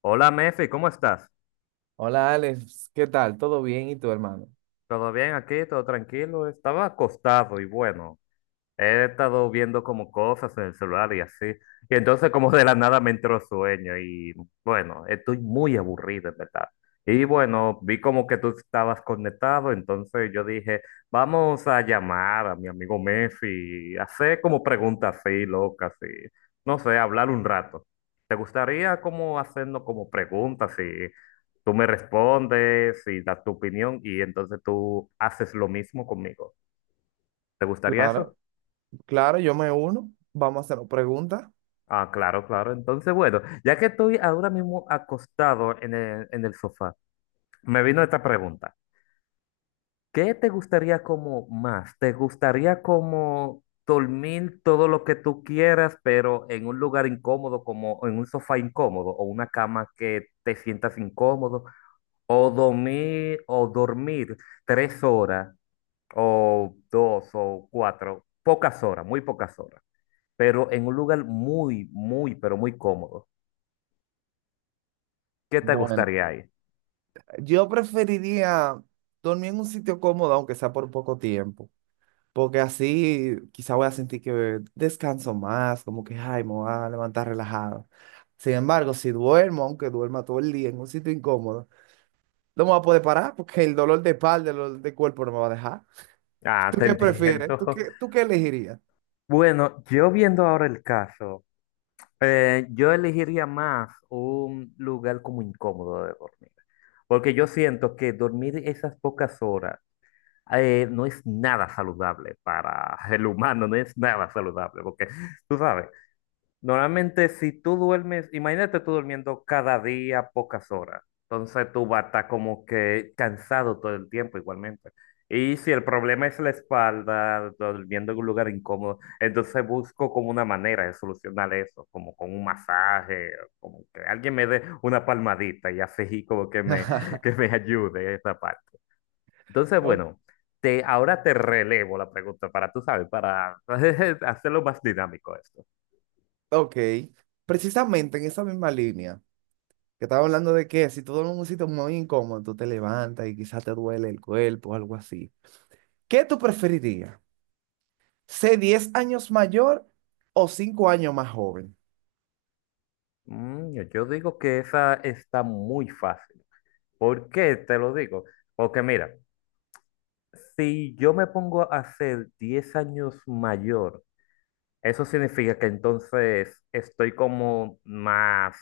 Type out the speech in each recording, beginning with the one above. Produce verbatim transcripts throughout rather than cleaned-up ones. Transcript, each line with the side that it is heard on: left: Hola, Mefi, ¿cómo estás?
right: Hola Alex, ¿qué tal? ¿Todo bien? ¿Y tu hermano?
left: ¿Todo bien aquí? ¿Todo tranquilo? Estaba acostado y bueno, he estado viendo como cosas en el celular y así. Y entonces como de la nada me entró sueño y bueno, estoy muy aburrido, en verdad. Y bueno, vi como que tú estabas conectado, entonces yo dije, vamos a llamar a mi amigo Messi, y hacer como preguntas así, locas y no sé, hablar un rato. ¿Te gustaría como hacernos como preguntas y tú me respondes y das tu opinión y entonces tú haces lo mismo conmigo? ¿Te gustaría
right: Claro,
left: eso?
right: claro, yo me uno. Vamos a hacer preguntas.
left: Ah, claro, claro. Entonces, bueno, ya que estoy ahora mismo acostado en el, en el sofá, me vino esta pregunta. ¿Qué te gustaría como más? ¿Te gustaría como dormir todo lo que tú quieras, pero en un lugar incómodo, como en un sofá incómodo o una cama que te sientas incómodo? ¿O dormir, o dormir tres horas o dos o cuatro, pocas horas, muy pocas horas, pero en un lugar muy, muy, pero muy cómodo? ¿Qué te
right: Bueno,
left: gustaría ahí?
right: Yo preferiría dormir en un sitio cómodo, aunque sea por poco tiempo, porque así quizá voy a sentir que descanso más, como que, ay, me voy a levantar relajado. Sin embargo, si duermo, aunque duerma todo el día en un sitio incómodo, no me voy a poder parar porque el dolor de espalda, el dolor de cuerpo no me va a dejar.
left: Ah,
right: ¿Tú
left: te
right: qué prefieres? ¿Tú
left: entiendo.
right: qué, tú qué elegirías?
left: Bueno, yo viendo ahora el caso, eh, yo elegiría más un lugar como incómodo de dormir, porque yo siento que dormir esas pocas horas eh, no es nada saludable para el humano, no es nada saludable, porque tú sabes, normalmente, si tú duermes, imagínate tú durmiendo cada día pocas horas. Entonces tú vas a estar como que cansado todo el tiempo igualmente. Y si el problema es la espalda, durmiendo en un lugar incómodo, entonces busco como una manera de solucionar eso, como con un masaje, como que alguien me dé una palmadita y así como que me, que me ayude esa parte. Entonces,
right: Ok,
left: bueno, te, ahora te relevo la pregunta para, tú sabes, para hacerlo más dinámico esto.
right: Ok, precisamente en esa misma línea, que estaba hablando de que si tú duermes en un sitio muy incómodo, tú te levantas y quizás te duele el cuerpo o algo así. ¿Qué tú preferirías? ¿Ser diez años mayor o cinco años más joven?
left: Mm, yo yo digo que esa está muy fácil. ¿Por qué te lo digo? Porque mira, si yo me pongo a ser diez años mayor, eso significa que entonces estoy como más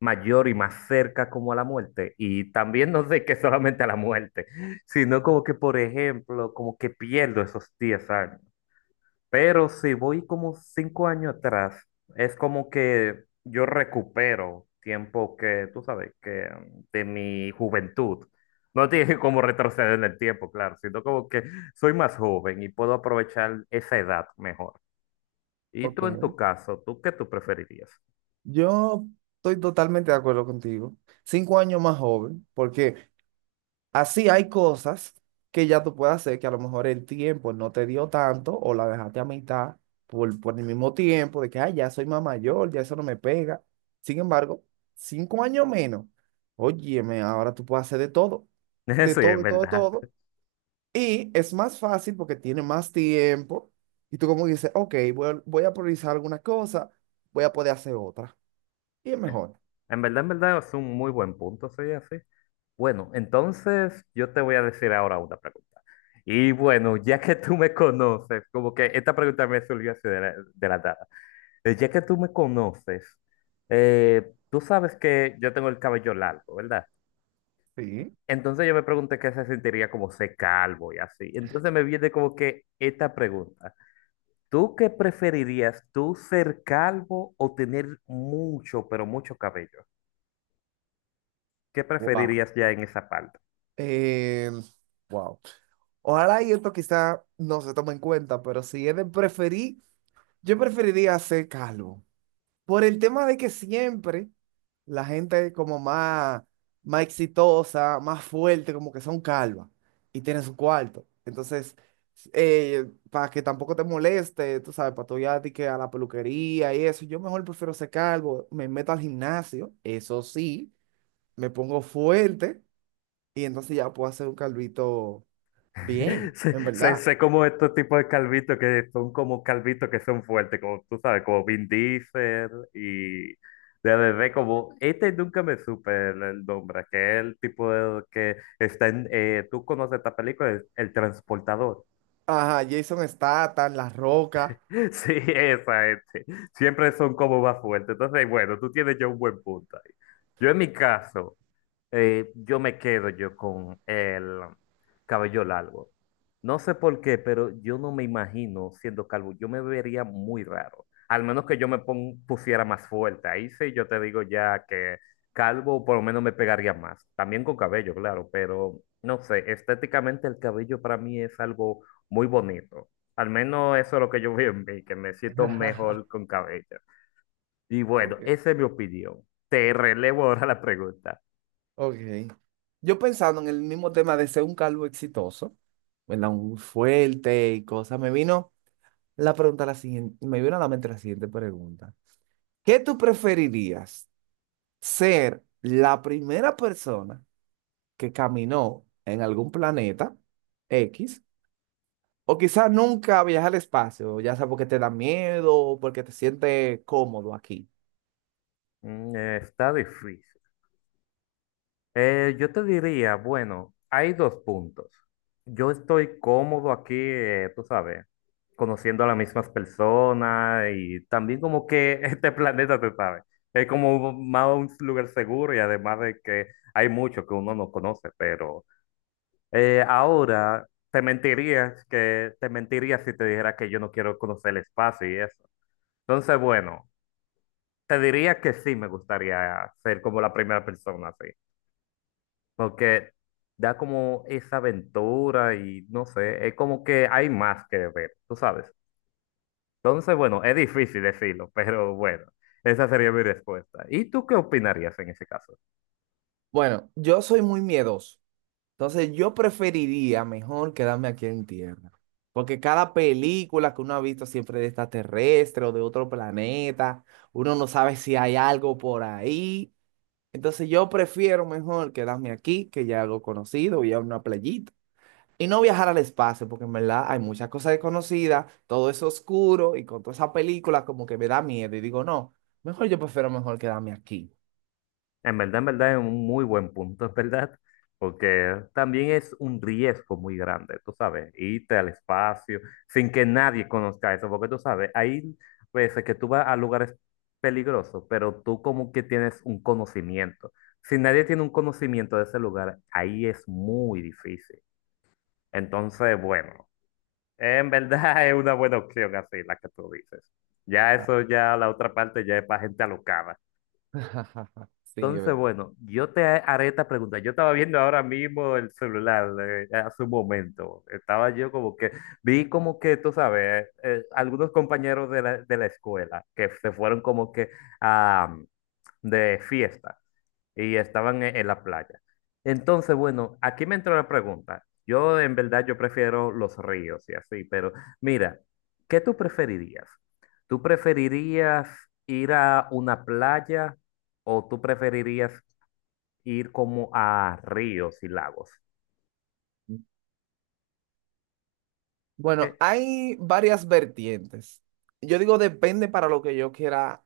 left: mayor y más cerca como a la muerte. Y también no sé que solamente a la muerte, sino como que, por ejemplo, como que pierdo esos diez años. Pero si voy como cinco años atrás, es como que yo recupero tiempo que, tú sabes, que mm, de mi juventud. No tiene como retroceder en el tiempo, claro, sino como que soy más joven y puedo aprovechar esa edad mejor. Y tú en
right: Ok,
left: tu caso, ¿tú qué tú preferirías?
right: yo estoy totalmente de acuerdo contigo. Cinco años más joven, porque así hay cosas que ya tú puedes hacer que a lo mejor el tiempo no te dio tanto o la dejaste a mitad por, por el mismo tiempo de que, ay, ya soy más mayor, ya eso no me pega. Sin embargo, cinco años menos, óyeme, ahora tú puedes hacer de todo, de
left: Eso es
right: todo,
left: en
right: de todo, de
left: verdad.
right: todo. Y es más fácil porque tiene más tiempo y tú como dices, ok, voy, a- voy a priorizar alguna cosa, voy a poder hacer otra. Y es mejor.
left: En verdad, en verdad es un muy buen punto, soy así. Bueno, entonces yo te voy a decir ahora una pregunta. Y bueno, ya que tú me conoces, como que esta pregunta me surgió así de la, de la nada. Eh, Ya que tú me conoces, eh, tú sabes que yo tengo el cabello largo, ¿verdad?
right: Sí.
left: Entonces yo me pregunté qué se sentiría como ser calvo y así. Entonces me viene como que esta pregunta. ¿Tú qué preferirías, tú ser calvo o tener mucho, pero mucho cabello? ¿Qué
right: Wow.
left: preferirías ya en esa parte?
right: Eh, wow. Ojalá y esto quizá no se tome en cuenta, pero si es de preferir, yo preferiría ser calvo. Por el tema de que siempre la gente como más, más exitosa, más fuerte, como que son calvas y tienen su cuarto. Entonces, eh, para que tampoco te moleste, tú sabes, para tú ya de que a la peluquería y eso, yo mejor prefiero ser calvo, me meto al gimnasio, eso sí, me pongo fuerte y entonces ya puedo hacer un calvito bien,
left: Sé,
right: en
left: sé-
right: verdad.
left: sé como estos tipos de calvitos que son como calvitos que son fuertes, como tú sabes, como Vin Diesel y de bebé, como este nunca me supe el, el nombre, que es el tipo de, que está en, eh, tú conoces esta película, el, el transportador.
right: Ajá, Jason Statham, La Roca.
left: Sí, esa este. Siempre son como más fuertes. Entonces, bueno, tú tienes ya un buen punto ahí. Yo en mi caso. Eh, yo me quedo yo con el cabello largo. No sé por qué, pero yo no me imagino siendo calvo. Yo me vería muy raro. Al menos que yo me pon- pusiera más fuerte. Ahí sí yo te digo ya que calvo por lo menos me pegaría más. También con cabello, claro, pero no sé, estéticamente el cabello para mí es algo muy bonito. Al menos eso es lo que yo veo en mí, que me siento mejor con cabello. Y bueno,
right: Ok.
left: esa es mi opinión. Te relevo ahora la pregunta.
right: Ok. Yo pensando en el mismo tema de ser un calvo exitoso, ¿verdad? Un fuerte y cosas, me vino la pregunta la siguiente, me vino a la mente la siguiente pregunta. ¿Qué tú preferirías? ¿Ser la primera persona que caminó en algún planeta X? O quizás nunca viajar al espacio, ya sea porque te da miedo o porque te sientes cómodo aquí.
left: Mm, eh, está difícil. Eh, yo te diría, bueno, hay dos puntos. Yo estoy cómodo aquí, eh, tú sabes, conociendo a las mismas personas y también como que este planeta, tú sabes, es como más un lugar seguro y además de que hay mucho que uno no conoce, pero eh, ahora te mentiría que te mentiría si te dijera que yo no quiero conocer el espacio y eso. Entonces, bueno, te diría que sí me gustaría ser como la primera persona, sí. Porque da como esa aventura y no sé, es como que hay más que ver, tú sabes. Entonces, bueno, es difícil decirlo, pero bueno, esa sería mi respuesta. ¿Y tú qué opinarías en ese caso?
right: Bueno, yo soy muy miedoso. Entonces yo preferiría mejor quedarme aquí en tierra, porque cada película que uno ha visto siempre de extraterrestre o de otro planeta, uno no sabe si hay algo por ahí. Entonces yo prefiero mejor quedarme aquí, que ya algo conocido, ir a una playita. Y no viajar al espacio, porque en verdad hay muchas cosas desconocidas, todo es oscuro y con toda esa película como que me da miedo y digo, no, mejor yo prefiero mejor quedarme aquí.
left: En verdad, en verdad es un muy buen punto, es verdad, porque también es un riesgo muy grande, tú sabes, irte al espacio sin que nadie conozca eso, porque tú sabes, hay veces que tú vas a lugares peligrosos, pero tú como que tienes un conocimiento. Si nadie tiene un conocimiento de ese lugar, ahí es muy difícil. Entonces, bueno, en verdad es una buena opción así, la que tú dices. Ya eso, ya la otra parte ya es para gente alocada.
right: Sí, es
left: Entonces,
right: verdad.
left: bueno, yo te haré esta pregunta. Yo estaba viendo ahora mismo el celular eh, hace un momento. Estaba yo como que, vi como que, tú sabes, eh, algunos compañeros de la, de la escuela que se fueron como que a, de fiesta y estaban en, en la playa. Entonces, bueno, aquí me entró la pregunta. Yo en verdad yo prefiero los ríos y así, pero mira, ¿qué tú preferirías? ¿Tú preferirías ir a una playa? ¿O tú preferirías ir como a ríos y lagos?
right: Bueno,
left: Que,
right: hay varias vertientes. Yo digo depende para lo que yo quiera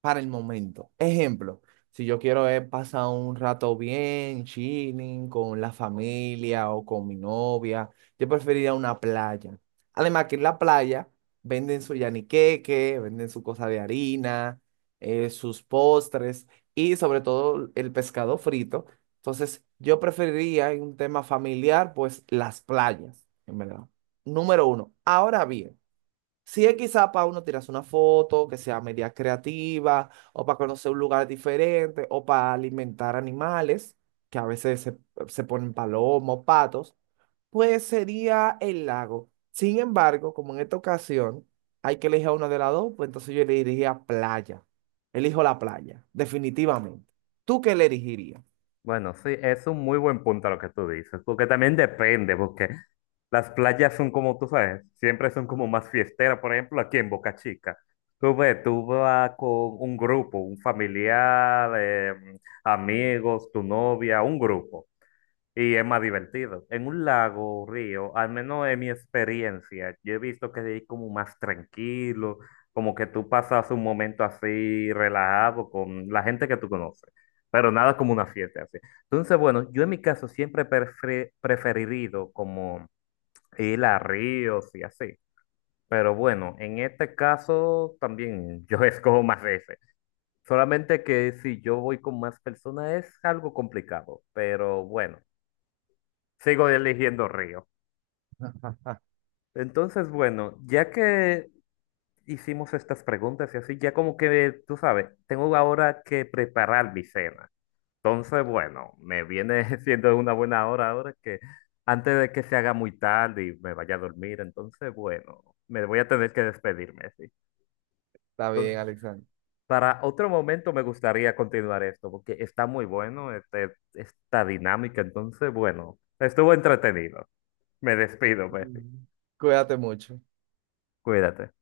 right: para el momento. Ejemplo, si yo quiero eh, pasar un rato bien, chilling, con la familia o con mi novia, yo preferiría una playa. Además que en la playa venden su yaniqueque, venden su cosa de harina, eh, sus postres y sobre todo el pescado frito. Entonces, yo preferiría en un tema familiar, pues las playas, en verdad. Número uno. Ahora bien. Si es quizá para uno tirarse una foto, que sea media creativa, o para conocer un lugar diferente, o para alimentar animales, que a veces se, se ponen palomos, patos, pues sería el lago. Sin embargo, como en esta ocasión hay que elegir a una de las dos, pues entonces yo elegiría playa. Elijo la playa, definitivamente. ¿Tú qué le elegirías?
left: bueno, sí, es un muy buen punto lo que tú dices, porque también depende, porque las playas son como tú sabes, siempre son como más fiesteras, por ejemplo, aquí en Boca Chica. Tú ves, tú vas con un grupo, un familiar, eh, amigos, tu novia, un grupo. Y es más divertido. En un lago, río, al menos en mi experiencia, yo he visto que es como más tranquilo, como que tú pasas un momento así relajado con la gente que tú conoces, pero nada como una fiesta así. Entonces, bueno, yo en mi caso siempre he prefe- preferido como ir a ríos y así. Pero bueno, en este caso también yo escojo más ese. Solamente que si yo voy con más personas es algo complicado, pero bueno. Sigo eligiendo río. Entonces, bueno, ya que hicimos estas preguntas y así, ya como que, tú sabes, tengo ahora que preparar mi cena. Entonces, bueno, me viene siendo una buena hora ahora que antes de que se haga muy tarde y me vaya a dormir, entonces, bueno, me voy a tener que despedirme, sí.
right: Está
left: Entonces,
right: bien, Alexander.
left: para otro momento me gustaría continuar esto, porque está muy bueno este, esta dinámica, entonces, bueno, estuvo entretenido. Me despido, Messi.
right: Mm. Cuídate mucho.
left: Cuídate.